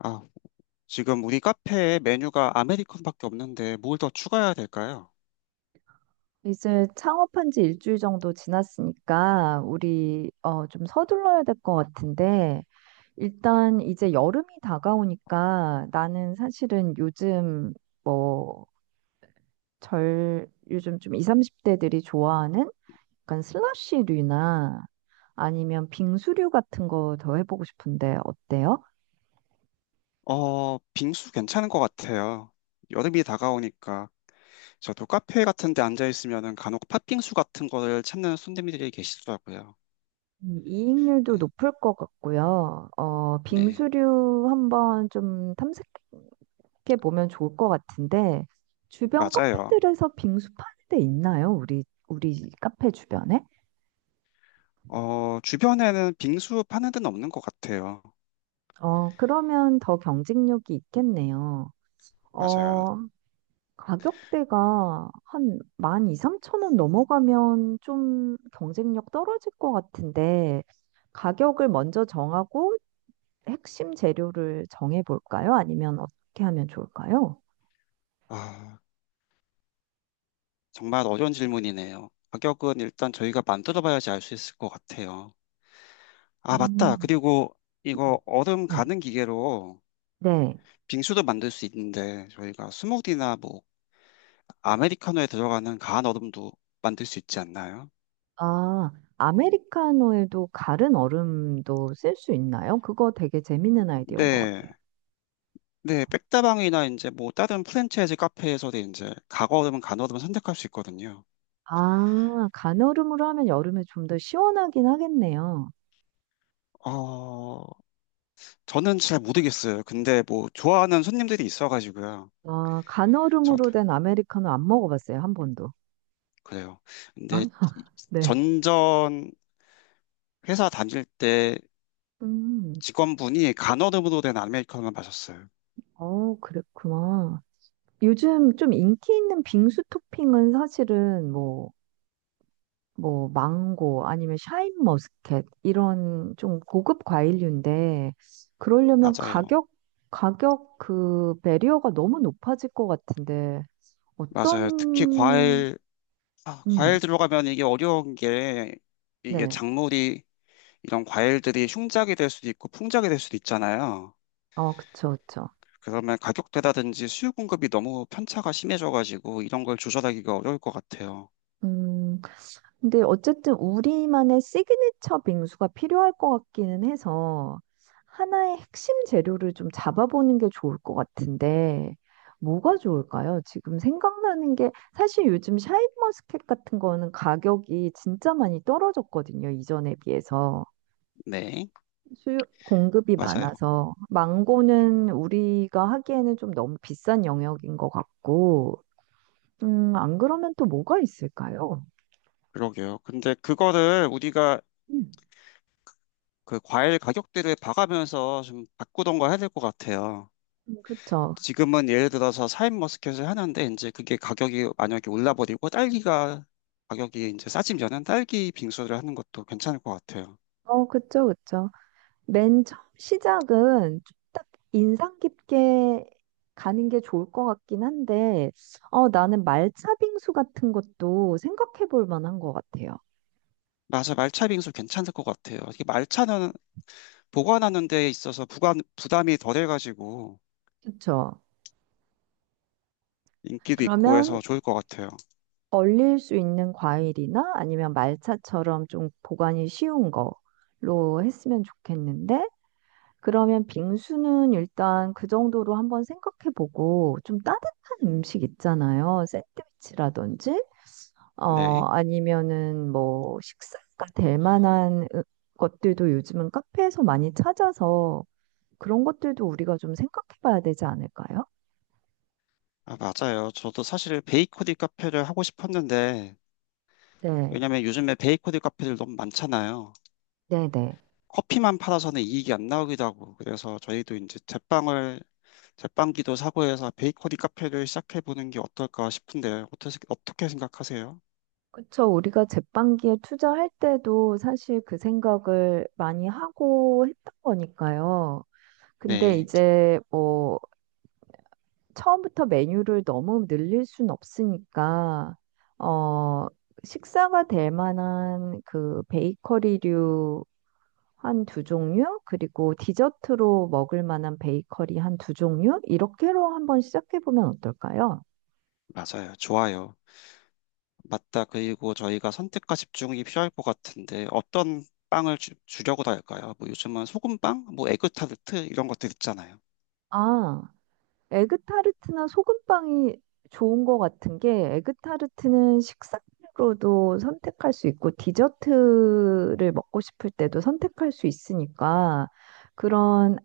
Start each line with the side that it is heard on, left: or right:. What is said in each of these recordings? left: 아, 지금 우리 카페에 메뉴가 아메리칸밖에 없는데 뭘 더 추가해야 될까요?
right: 이제 창업한 지 일주일 정도 지났으니까 우리 좀 서둘러야 될 것 같은데 일단 이제 여름이 다가오니까 나는 사실은 요즘 뭐 절 요즘 좀 20, 30대들이 좋아하는 약간 슬러시류나 아니면 빙수류 같은 거 더 해보고 싶은데 어때요?
left: 어, 빙수 괜찮은 것 같아요. 여름이 다가오니까 저도 카페 같은 데 앉아 있으면은 간혹 팥빙수 같은 거를 찾는 손님들이 계시더라고요.
right: 이익률도
left: 네,
right: 높을 것 같고요.
left: 네,
right: 빙수류 한번 좀 게 보면 좋을 것 같은데 주변
left: 맞아요.
right: 카페들에서 빙수 파는 데 있나요? 우리 카페 주변에?
left: 어, 주변에는 빙수 파는 데는 없는 것 같아요.
right: 어, 그러면 더 경쟁력이 있겠네요.
left: 맞아요.
right: 어, 가격대가 한 12,000원 넘어가면 좀 경쟁력 떨어질 것 같은데 가격을 먼저 정하고 핵심 재료를 정해 볼까요? 아니면 어떻게 하면 좋을까요?
left: 아, 정말 어려운 질문이네요. 가격은 일단 저희가 만들어봐야지 알 수 있을 것 같아요. 아, 맞다.
right: 음.
left: 그리고 이거 얼음
right: 네.
left: 가는 기계로
right: 네.
left: 빙수도 만들 수 있는데 저희가 스무디나 뭐 아메리카노에 들어가는 가한 얼음도 만들 수 있지 않나요?
right: 아, 아메리카노에도 가른 얼음도 쓸 수 있나요? 그거 되게 재밌는 아이디어인 것
left: 네,
right: 같아요.
left: 네, 백다방이나 이제 뭐 다른 프랜차이즈 카페에서도 이제 가거얼음은 간얼음을 선택할 수 있거든요.
right: 아, 간얼음으로 하면 여름에 좀 더 시원하긴 하겠네요.
left: 어, 저는 잘 모르겠어요. 근데 뭐 좋아하는 손님들이 있어가지고요.
right: 아,
left: 저
right: 간얼음으로 된 아메리카노 안 먹어봤어요, 한 번도.
left: 그래요. 근데
right: 아?
left: 이-
right: 네.
left: 전전 회사 다닐 때
right: 음,
left: 직원분이 간얼음으로 된 아메리카노만 마셨어요.
right: 그랬구나. 요즘 좀 인기 있는 빙수 토핑은 사실은 뭐 망고 아니면 샤인머스켓 이런 좀 고급 과일류인데 그러려면
left: 맞아요.
right: 가격 그 배리어가 너무 높아질 것 같은데
left: 맞아요. 특히
right: 어떤
left: 과일. 아, 과일
right: 음,
left: 들어가면 이게 어려운 게, 이게
right: 네.
left: 작물이 이런 과일들이 흉작이 될 수도 있고 풍작이 될 수도 있잖아요.
right: 어, 그쵸, 그쵸.
left: 그러면 가격대라든지 수요 공급이 너무 편차가 심해져가지고 이런 걸 조절하기가 어려울 것 같아요.
right: 음, 근데 어쨌든 우리만의 시그니처 빙수가 필요할 것 같기는 해서 하나의 핵심 재료를 좀 잡아보는 게 좋을 것 같은데 뭐가 좋을까요? 지금 생각나는 게 사실 요즘 샤인머스켓 같은 거는 가격이 진짜 많이 떨어졌거든요. 이전에 비해서.
left: 네,
right: 수요, 공급이
left: 맞아요.
right: 많아서. 망고는 우리가 하기에는 좀 너무 비싼 영역인 것 같고. 안 그러면 또 뭐가 있을까요?
left: 그러게요. 근데 그거를 우리가
right: 음,
left: 그 과일 가격대를 봐가면서 좀 바꾸던가 해야 될 것 같아요.
right: 그렇죠.
left: 지금은 예를 들어서 사인 머스켓을 하는데 이제 그게 가격이 만약에 올라버리고 딸기가 가격이 이제 싸지면은 딸기 빙수를 하는 것도 괜찮을 것 같아요.
right: 어, 그쵸, 그쵸. 맨 처음 시작은 좀 딱 인상 깊게 가는 게 좋을 것 같긴 한데, 나는 말차 빙수 같은 것도 생각해 볼 만한 것 같아요.
left: 맞아, 말차 빙수 괜찮을 것 같아요. 이게 말차는 보관하는 데 있어서 부관, 부담이 덜해가지고
right: 그쵸.
left: 인기도 있고
right: 그러면
left: 해서 좋을 것 같아요.
right: 얼릴 수 있는 과일이나 아니면 말차처럼 좀 보관이 쉬운 거로 했으면 좋겠는데, 그러면 빙수는 일단 그 정도로 한번 생각해 보고, 좀 따뜻한 음식 있잖아요. 샌드위치라든지. 어,
left: 네.
right: 아니면은 뭐 식사가 될 만한 것들도 요즘은 카페에서 많이 찾아서 그런 것들도 우리가 좀 생각해 봐야 되지 않을까요?
left: 아, 맞아요. 저도 사실 베이커리 카페를 하고 싶었는데,
right: 네,
left: 왜냐면 요즘에 베이커리 카페들 너무 많잖아요.
right: 네네.
left: 커피만 팔아서는 이익이 안 나오기도 하고 그래서 저희도 이제 제빵을, 제빵기도 사고해서 베이커리 카페를 시작해보는 게 어떨까 싶은데 어떻게, 어떻게 생각하세요?
right: 그쵸. 우리가 제빵기에 투자할 때도 사실 그 생각을 많이 하고 했던 거니까요. 근데
left: 네,
right: 이제 뭐 처음부터 메뉴를 너무 늘릴 순 없으니까, 어, 식사가 될 만한 그 베이커리류 한 두 종류, 그리고 디저트로 먹을 만한 베이커리 한 두 종류, 이렇게로 한번 시작해 보면 어떨까요?
left: 맞아요. 좋아요. 맞다. 그리고 저희가 선택과 집중이 필요할 것 같은데 어떤 빵을 주려고 할까요? 뭐 요즘은 소금빵, 뭐 에그타르트 이런 것들 있잖아요.
right: 아, 에그타르트나 소금빵이 좋은 것 같은 게 에그타르트는 식사로도 선택할 수 있고 디저트를 먹고 싶을 때도 선택할 수 있으니까 그런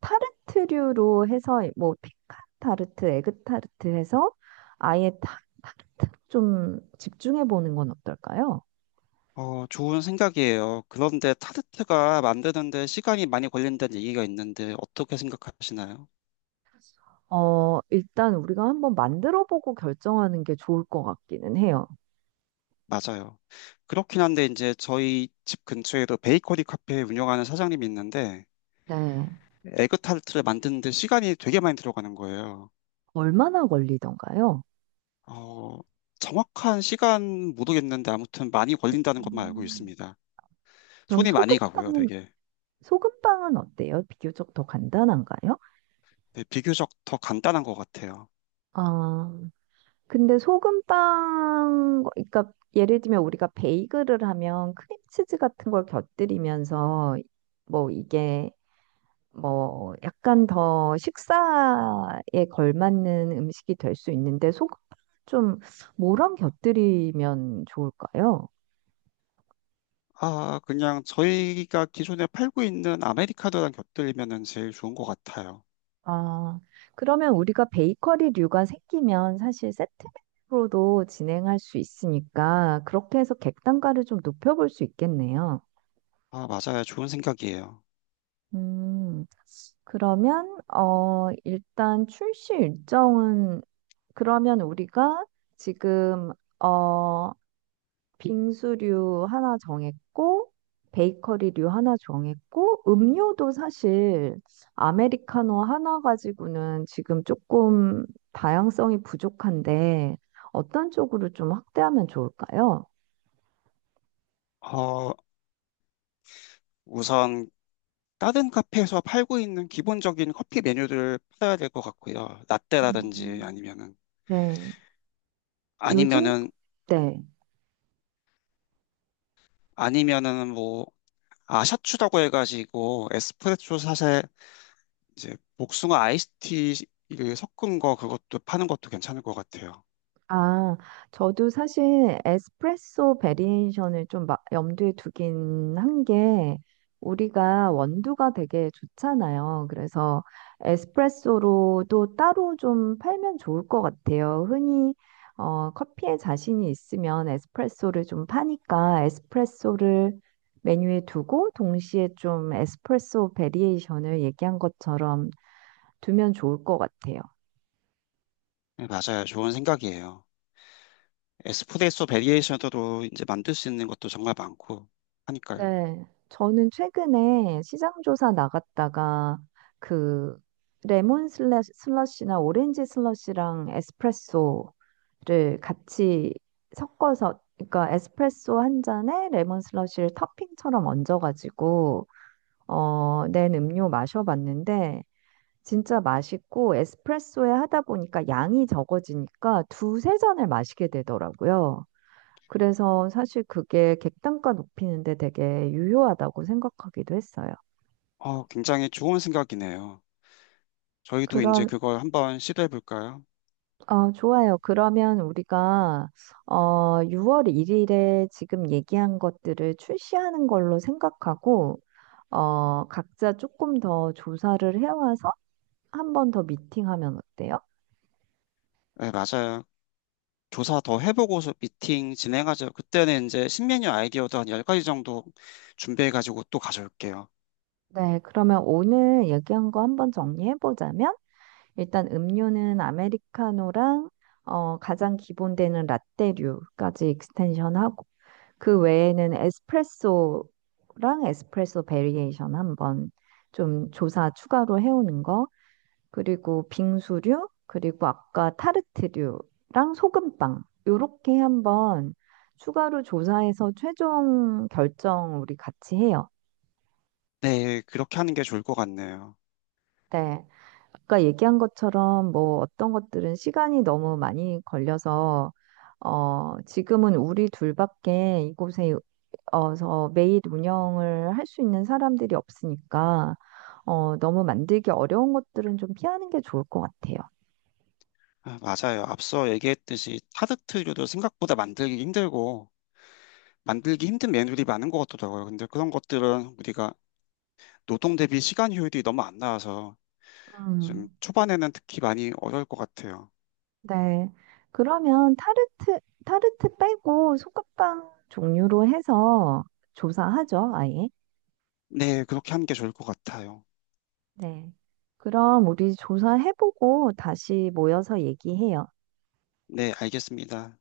right: 타르트류로 해서 뭐 피칸 타르트, 에그타르트 해서 아예 타르트 좀 집중해 보는 건 어떨까요?
left: 어, 좋은 생각이에요. 그런데 타르트가 만드는데 시간이 많이 걸린다는 얘기가 있는데 어떻게 생각하시나요?
right: 일단 우리가 한번 만들어 보고 결정하는 게 좋을 것 같기는 해요.
left: 맞아요. 그렇긴 한데 이제 저희 집 근처에도 베이커리 카페 운영하는 사장님이 있는데
right: 네.
left: 에그 타르트를 만드는데 시간이 되게 많이 들어가는 거예요.
right: 얼마나 걸리던가요?
left: 어, 정확한 시간 모르겠는데 아무튼 많이 걸린다는 것만 알고
right: 음.
left: 있습니다.
right: 그럼
left: 손이 많이 가고요,
right: 소금빵은,
left: 되게.
right: 소금빵은 어때요? 비교적 더 간단한가요?
left: 네, 비교적 더 간단한 것 같아요.
right: 아, 근데 소금빵, 그러니까 예를 들면 우리가 베이글을 하면 크림치즈 같은 걸 곁들이면서 뭐 이게 뭐 약간 더 식사에 걸맞는 음식이 될 수 있는데 소금 좀 뭐랑 곁들이면 좋을까요?
left: 아, 그냥 저희가 기존에 팔고 있는 아메리카노랑 곁들이면은 제일 좋은 것 같아요.
right: 아, 그러면 우리가 베이커리류가 생기면 사실 세트로도 진행할 수 있으니까 그렇게 해서 객단가를 좀 높여볼 수 있겠네요.
left: 아, 맞아요. 좋은 생각이에요.
right: 음, 그러면 일단 출시 일정은 그러면 우리가 지금 어 빙수류 하나 정했고, 베이커리류 하나 정했고, 음료도 사실 아메리카노 하나 가지고는 지금 조금 다양성이 부족한데, 어떤 쪽으로 좀 확대하면 좋을까요?
left: 어, 우선 다른 카페에서 팔고 있는 기본적인 커피 메뉴들을 팔아야 될 것 같고요. 라떼라든지
right: 음. 네. 요즘,
left: 아니면은
right: 네.
left: 아니면은 뭐, 아, 샤추라고 해가지고 에스프레소 샷에 이제 복숭아 아이스티를 섞은 거, 그것도 파는 것도 괜찮을 것 같아요.
right: 아, 저도 사실 에스프레소 베리에이션을 좀 염두에 두긴 한 게, 우리가 원두가 되게 좋잖아요. 그래서 에스프레소로도 따로 좀 팔면 좋을 것 같아요. 흔히 커피에 자신이 있으면 에스프레소를 좀 파니까 에스프레소를 메뉴에 두고 동시에 좀 에스프레소 베리에이션을 얘기한 것처럼 두면 좋을 것 같아요.
left: 네, 맞아요. 좋은 생각이에요. 에스프레소 베리에이션으로 이제 만들 수 있는 것도 정말 많고 하니까요.
right: 네, 저는 최근에 시장조사 나갔다가 그 레몬 슬러시나 오렌지 슬러시랑 에스프레소를 같이 섞어서, 그러니까 에스프레소 한 잔에 레몬 슬러시를 토핑처럼 얹어가지고 낸 음료 마셔봤는데 진짜 맛있고 에스프레소에 하다 보니까 양이 적어지니까 두세 잔을 마시게 되더라고요. 그래서 사실 그게 객단가 높이는데 되게 유효하다고 생각하기도 했어요.
left: 어, 굉장히 좋은 생각이네요. 저희도 이제
right: 그럼,
left: 그걸 한번 시도해 볼까요?
right: 좋아요. 그러면 우리가, 6월 1일에 지금 얘기한 것들을 출시하는 걸로 생각하고, 각자 조금 더 조사를 해와서 한 번 더 미팅하면 어때요?
left: 네, 맞아요. 조사 더 해보고서 미팅 진행하죠. 그때는 이제 신메뉴 아이디어도 한 10가지 정도 준비해가지고 또 가져올게요.
right: 네, 그러면 오늘 얘기한 거 한번 정리해보자면, 일단 음료는 아메리카노랑, 가장 기본 되는 라떼류까지 익스텐션하고, 그 외에는 에스프레소랑 에스프레소 베리에이션 한번 좀 조사 추가로 해오는 거, 그리고 빙수류, 그리고 아까 타르트류랑 소금빵, 요렇게 한번 추가로 조사해서 최종 결정 우리 같이 해요.
left: 네, 그렇게 하는 게 좋을 것 같네요.
right: 네. 아까 얘기한 것처럼 뭐 어떤 것들은 시간이 너무 많이 걸려서 지금은 우리 둘밖에 이곳에 어서 매일 운영을 할 수 있는 사람들이 없으니까 너무 만들기 어려운 것들은 좀 피하는 게 좋을 것 같아요.
left: 아, 맞아요. 앞서 얘기했듯이 타르트류도 생각보다 만들기 힘들고 만들기 힘든 메뉴들이 많은 것 같더라고요. 근데 그런 것들은 우리가 노동 대비 시간 효율이 너무 안 나와서 좀
right: 음,
left: 초반에는 특히 많이 어려울 것 같아요.
right: 네. 그러면 타르트 빼고 소금빵 종류로 해서 조사하죠, 아예.
left: 네, 그렇게 하는 게 좋을 것 같아요.
right: 네. 그럼 우리 조사해보고 다시 모여서 얘기해요.
left: 네, 알겠습니다.